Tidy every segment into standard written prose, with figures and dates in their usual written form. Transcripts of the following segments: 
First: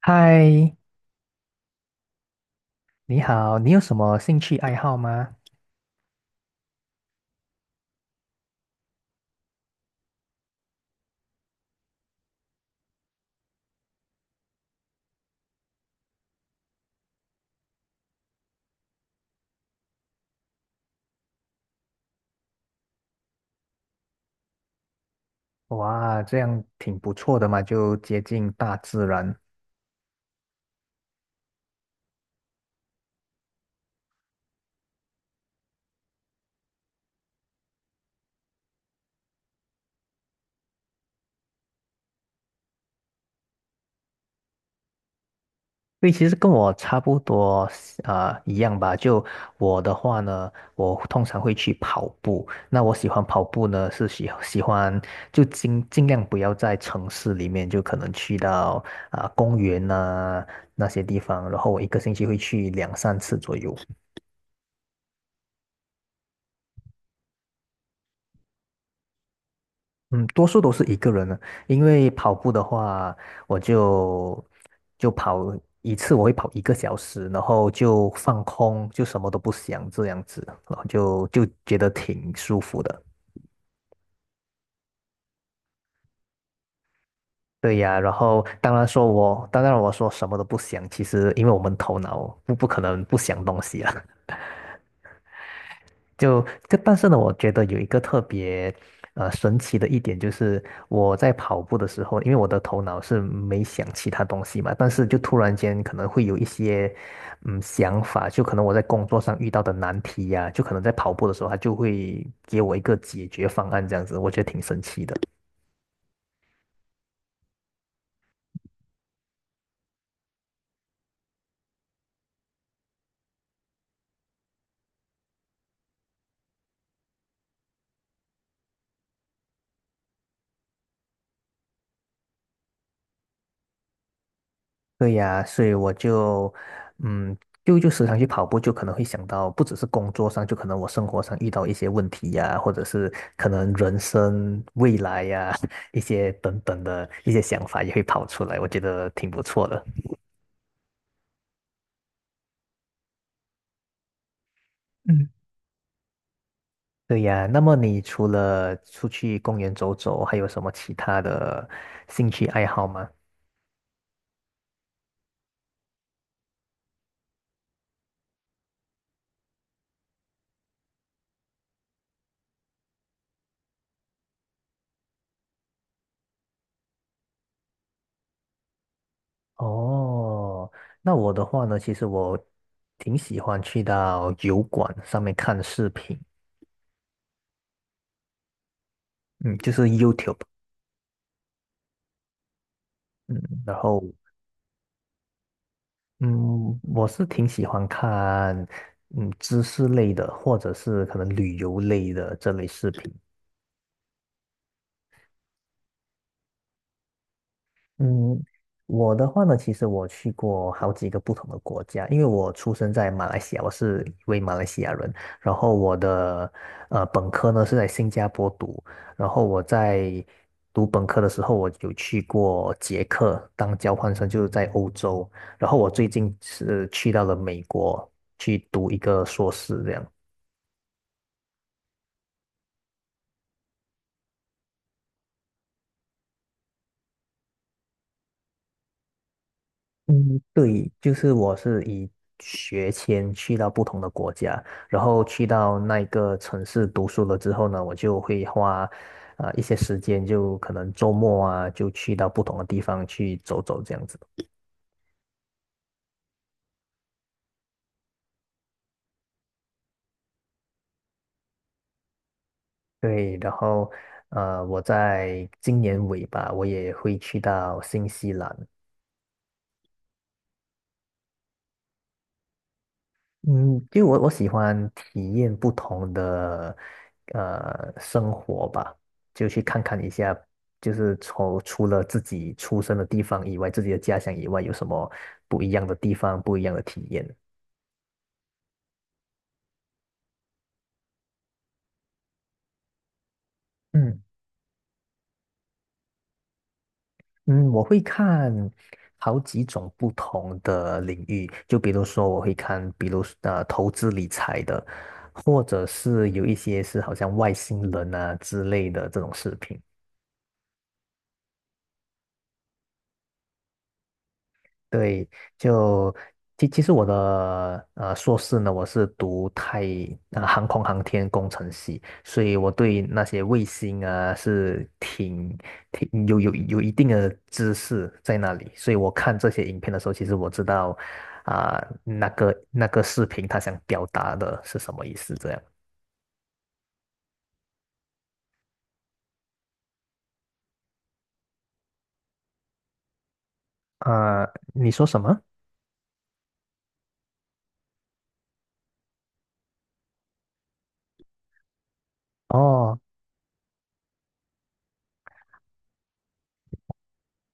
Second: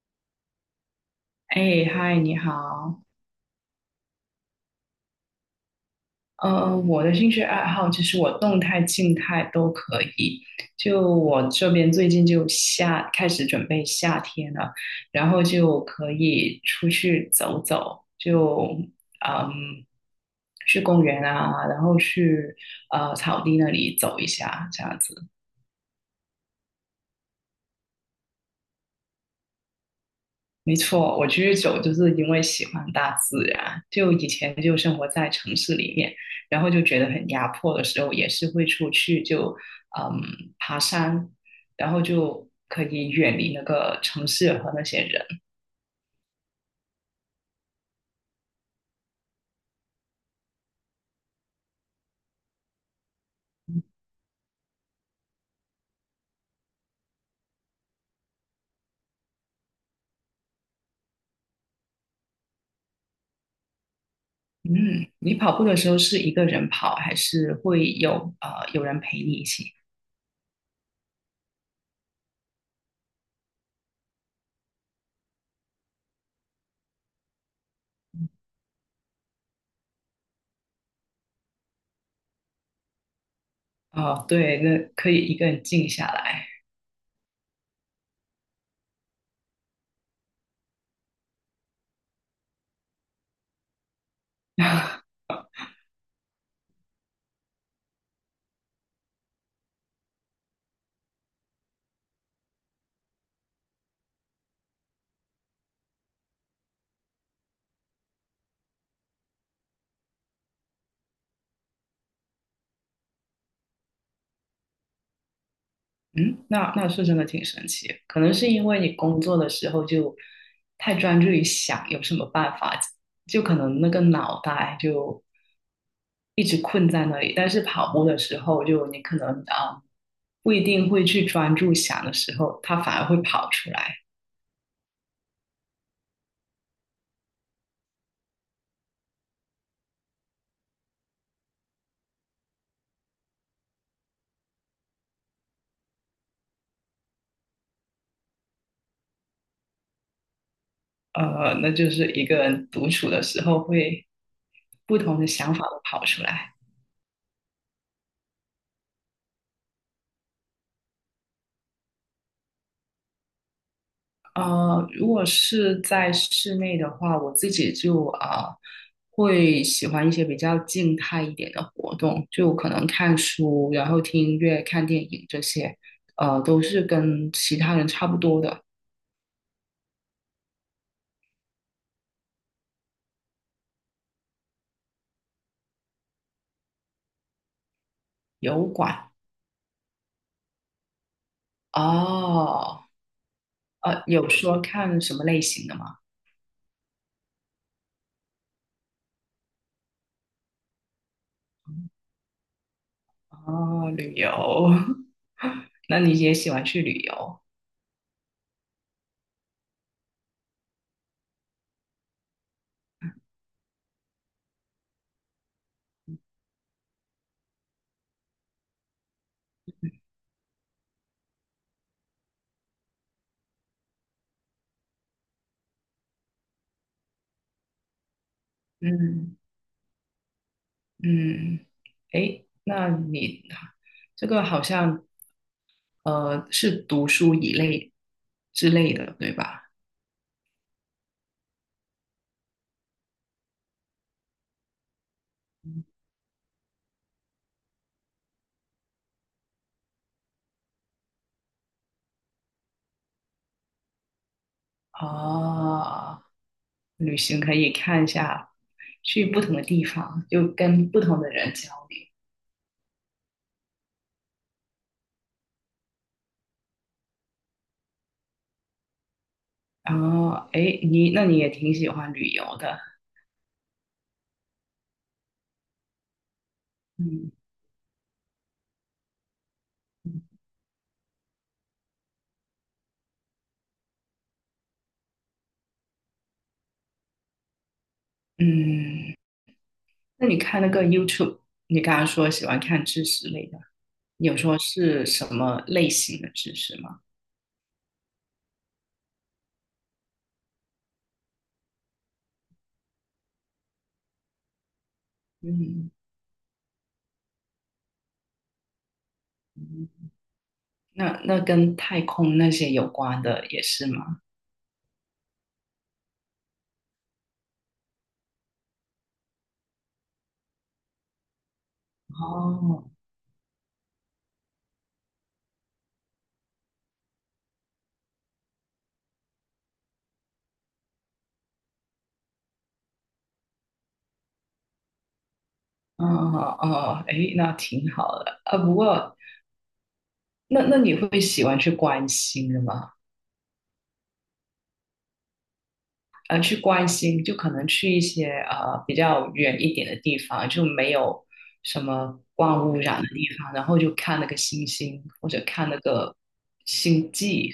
嗨，哎，嗨，你好。你好，你有什么兴趣爱好吗？嗯，我的兴趣爱好其实我动态、静态都可以。就我这边最近开始准备夏天了，然后就可以出去走走，嗯，去公园啊，然后去草地那里走一下，这样子。哇，这样挺不错的嘛，就接近大自然。没错，我居走就是因为喜欢大自然，就以前就生活在城市里面，然后就觉得很压迫的时候，也是会出去嗯爬山，然后就可以远离那个城市和那些人。对，其实跟我差不多啊，一样吧。就我的话呢，我通常会去跑步。那我喜欢跑步呢，是喜欢就尽量不要在城市里面，就可能去到公园呐、那些地方，然后我一个星期会去两三次左右。嗯，你跑步的时候是一个人跑，还是会有人陪你一起？嗯，多数都是一个人的，因为跑步的话，我就跑一次，我会跑一个小时，然后就放空，就什么都不想这样子，然后就觉得挺舒服的。哦，对，那可以一个人静下来。对呀，然后当然说我，当然我说什么都不想，其实因为我们头脑不可能不想东西啊。就但是呢，我觉得有一个特别神奇的一点，就是我在跑步的时候，因为我的头脑是没想其他东西嘛，但是就突然间可能会有一些想法，就可能我在工作上遇到的难题呀、就可能在跑步的时候，它就会给我一个解决方案，这样子，我觉得挺神奇的。嗯，那是真的挺神奇的，可能是因为你工作的时候就太专注于想有什么办法，就可能那个脑袋就一直困在那里。但是跑步的时候，就你可能不一定会去专注想的时候，它反而会跑出来。对呀，所以我就，嗯，就时常去跑步，就可能会想到，不只是工作上，就可能我生活上遇到一些问题呀，或者是可能人生未来呀，一些等等的一些想法也会跑出来，我觉得挺不错的。呃，那就是一个人独处的时候会不同的嗯。想法都跑出来。对呀，那么你除了出去公园走走，还有什么其他的兴趣爱好吗？呃，如果是在室内的话，我自己就啊、呃会喜欢一些比较静态一点的活动，就可能看书，然后听音乐、看电影这些，呃，都是跟其他人差不多的。哦，那我的话呢，其实我挺喜欢去到油管上面看视频，油管嗯，就是 YouTube，哦，嗯，然后呃，有说看什么类型的吗？嗯，我是挺喜欢看知识类的，或者是可能旅游类的这类视频，哦，旅游，那你也喜欢去旅游？嗯，我的话呢，其实我去过好几个不同的国家，因为我出生在马来西亚，我是一位马来西亚人。然后我的本科呢是在新加坡读，然后我在读本科的时候，我有去过捷克当交换生，就是在欧洲。然后我最近是去到了美国去读一个嗯硕士，这样。嗯，诶，那你这个好像。呃，是读书一类之类的，对吧？嗯，对，就是我是以学签去到不同的国家，然后去到那一个城市读书了之后呢，我就会花一些时间，就可能周末啊，就去到不同的地方去走走这样子。哦，旅行可以看一下，去不同的地方，就跟不同的人交流。对，然后我在今年尾吧，我也会去到新西兰。哦，后，哎，你那你也挺喜欢旅游的，嗯，就我喜欢体验不同的嗯生活吧，就去看看一下，就是从除了自己出生的地方以外，自己的家乡以外，有什么不一样的地方，不一样的体验。嗯，那你看那个 YouTube,你刚刚说喜欢看知识类的，嗯你有说是什么类型的知识吗？嗯，我会看好几种不同的领域，就比如说我会看，比如投资理财的，或者是有一些是好像外星人啊之类的这种视频。嗯嗯，那跟太空那些有关的也是吗？对，就其实我的硕士呢，我是读航空航天工程系，所以我哦，对那些卫星啊是挺有一定的知识在那里，所以我看这些影片的时候，其实我知道啊、那个视频它想表达的是什么意思，这样哦哦，哎，那挺好的啊。不过，那你会喜欢去关心的吗？啊、你说什么？呃，去关心就可能去一些比较远一点的地方，就没有什么光污哦。染的地方，然后就看那个星星或者看那个星际。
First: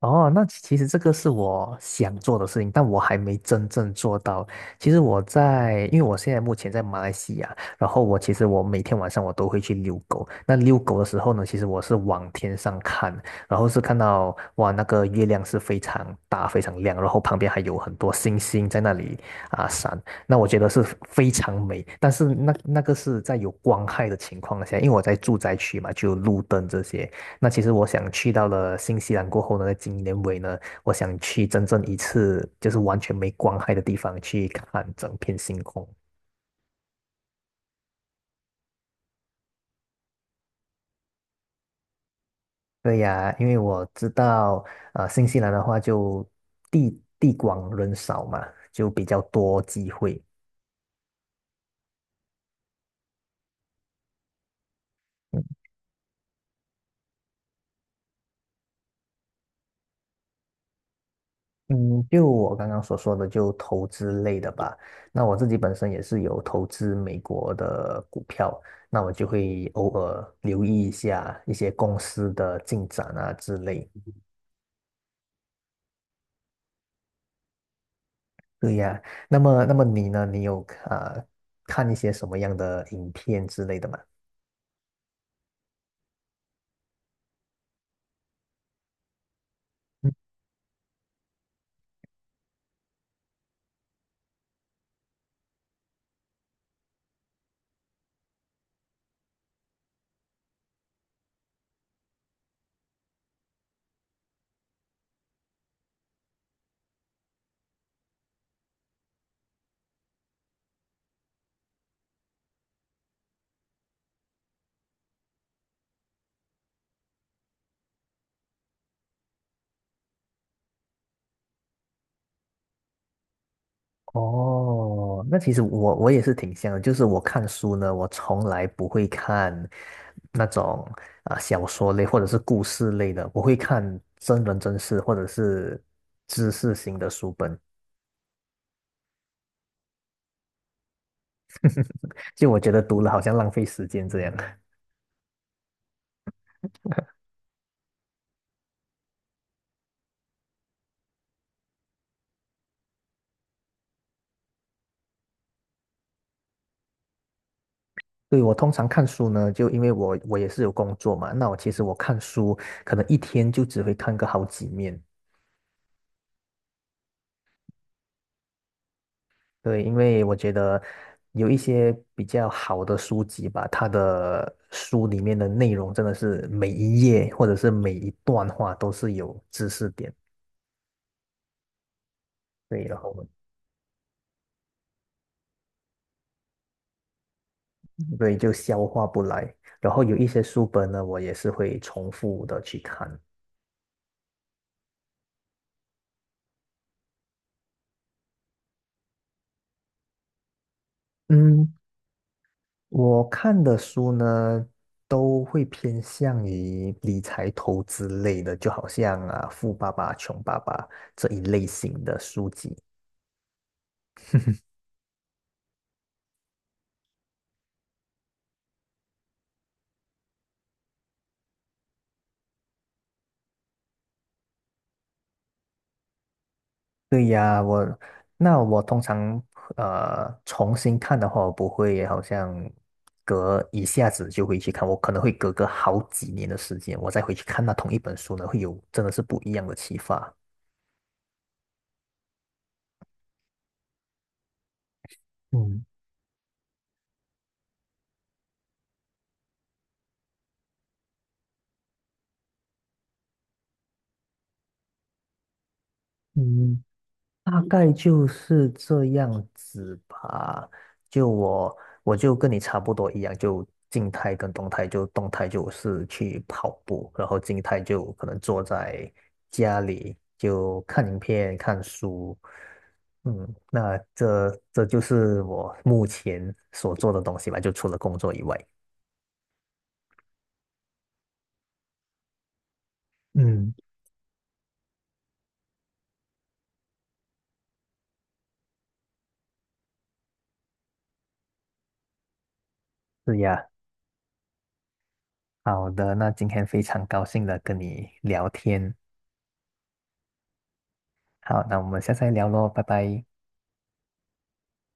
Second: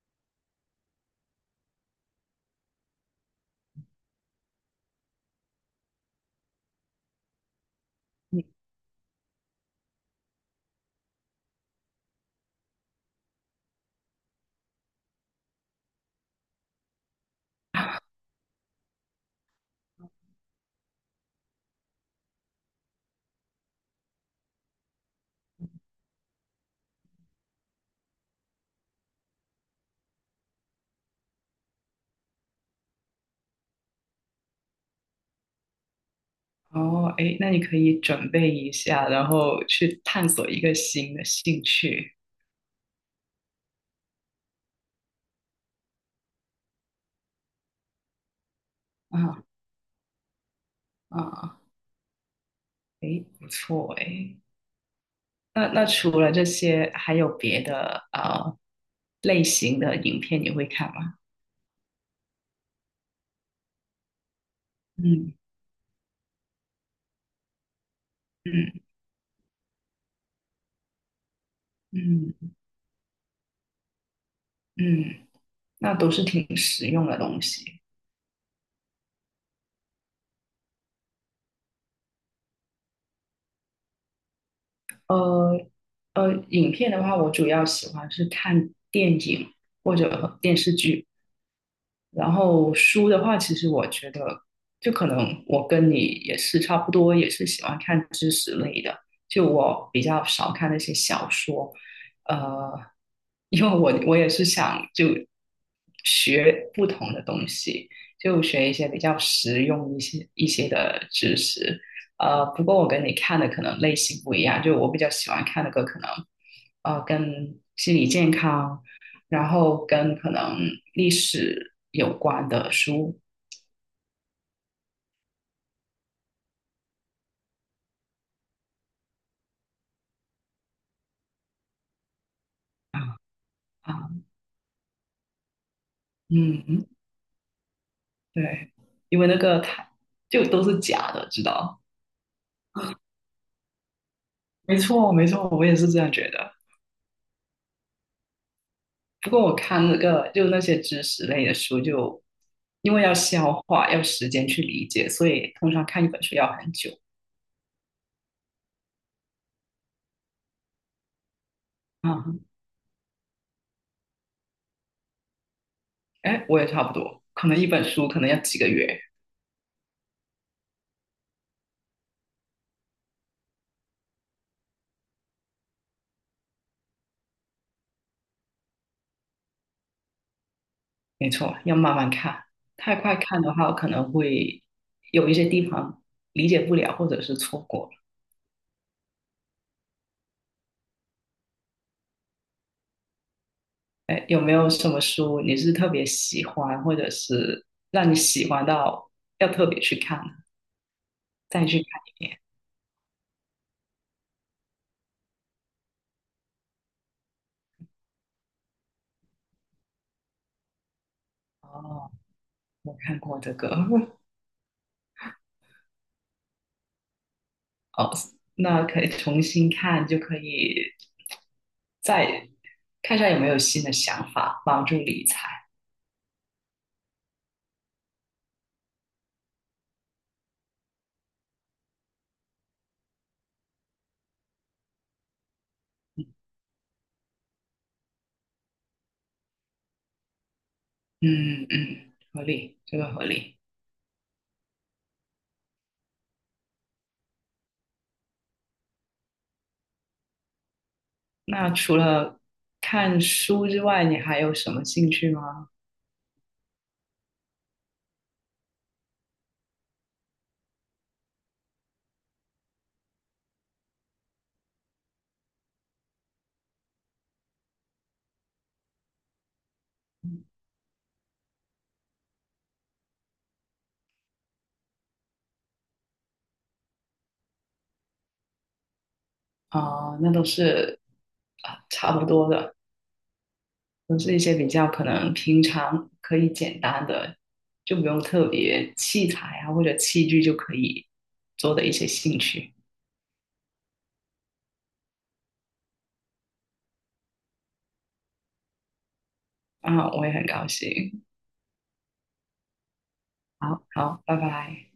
哦，那其实这个是我想做的事情，但我还没真正做到。其实我在，因为我现在目前在马来西亚，然后我其嗯实我每天晚上我都会去遛狗。那遛狗的时候呢，其实我是往天上看，然后是看到哇，那个月亮是非常大、非常亮，然后旁边还有很多星星在那里闪。那我觉得是非常美，但是那个是在有光害的情况下，因为我在住宅区嘛，就有路灯这些。那其实我想去到了新西兰过后呢，今年尾呢，我想去真正一次就是完全没光害的地方去看整片星空。哦，哎，那你可以准备一下，然后去探索一个新的兴趣。对呀，因为我知道，新西兰的话就地广人少嘛，就比较啊，多机会。啊，哎，不错哎。那那除了这些，还有别的类型的影片你会看吗？嗯，就我刚刚所说的，就投资类的吧。那我嗯自己本身也是有投资美国的股票，嗯，那我就会偶尔留意一下一些公司嗯的进展啊之类。嗯，那都是挺实用的东西。对呀，那么你呢？你有啊呃看一些什么样的影片之类的吗？呃影片的话，我主要喜欢是看电影或嗯者电视剧。然后书的话，其实我觉得，就可能我跟你也是差不多，也是喜欢看知识类的。就我比较少看那些小说，呃，因为我也是想就学不同的东西，就学一些比较实用一些的知识。呃，不过我跟你看的可能类型不一样，就我比较喜欢看的个可能，呃，跟心理健康。然后跟可能历史有关的书哦，那其实我也是挺像的，就是我看书呢，我从来不会看那种小说类或者是故事类啊，的，我会看啊，真人真事或者是知识嗯，型的书本，对，因为那个它就都是假的，知道？就我觉得读了好像浪费时间这样。没错，没错，我也是这样觉得。不过我看那个就那些知识类的书就，因为要消化，要时间去理解，所以通常看一本书要很久。对，我通常看书呢，就因为我也是有工作嘛，那我其实我啊，看书可能一天就只会看个好几面。哎，我也差不多，可能一本书可能要几个月，对，因为我觉得有一些比较好的书籍吧，它的书里面的内容真的是每一页或者是每一段话都是有知识点，没错，要慢慢看。对，然太后快看的话，可能会有一些地方理解不了，或者是错过。嗯对就消化不来。然后有一些书本呢，我也是会重复的去看。哎，有没有什么书你是特别喜欢，或者是让你喜欢到要特别去看，再嗯，去看？我看的书呢，都会偏向于理财投资类的，就好像啊《富爸爸穷爸爸》这一类型哦，的书籍。我看过这个，哦，那可以重新看，就可以再看一下有没有新的想法，帮助理财。对呀，我那我通常重新看的话，我不会好像隔一下子就会去看，我可能会隔个好几年的时间，我再回去看那同一本书呢，会有真的是不一样的启发。嗯嗯，合理，这个合理。嗯那除了看书之外，你还有什么兴趣吗？嗯，大概就是这样子吧。就我，我就跟你差不多一样，就静态跟动态，就动态就是去跑步，然后静态就可能坐在家里就看影片、看书。嗯，那这就是我目前所做的东西吧，就除了工作以外。那都是啊，差不多的。嗯，都是一些比较可能平常可以简单的，就不用特别器材啊或者器具就可以做的一些兴趣是呀。好的，那今天非常高兴的跟你聊天。啊，我也很高兴。好，那我们下次再聊喽，拜拜。好好，拜拜。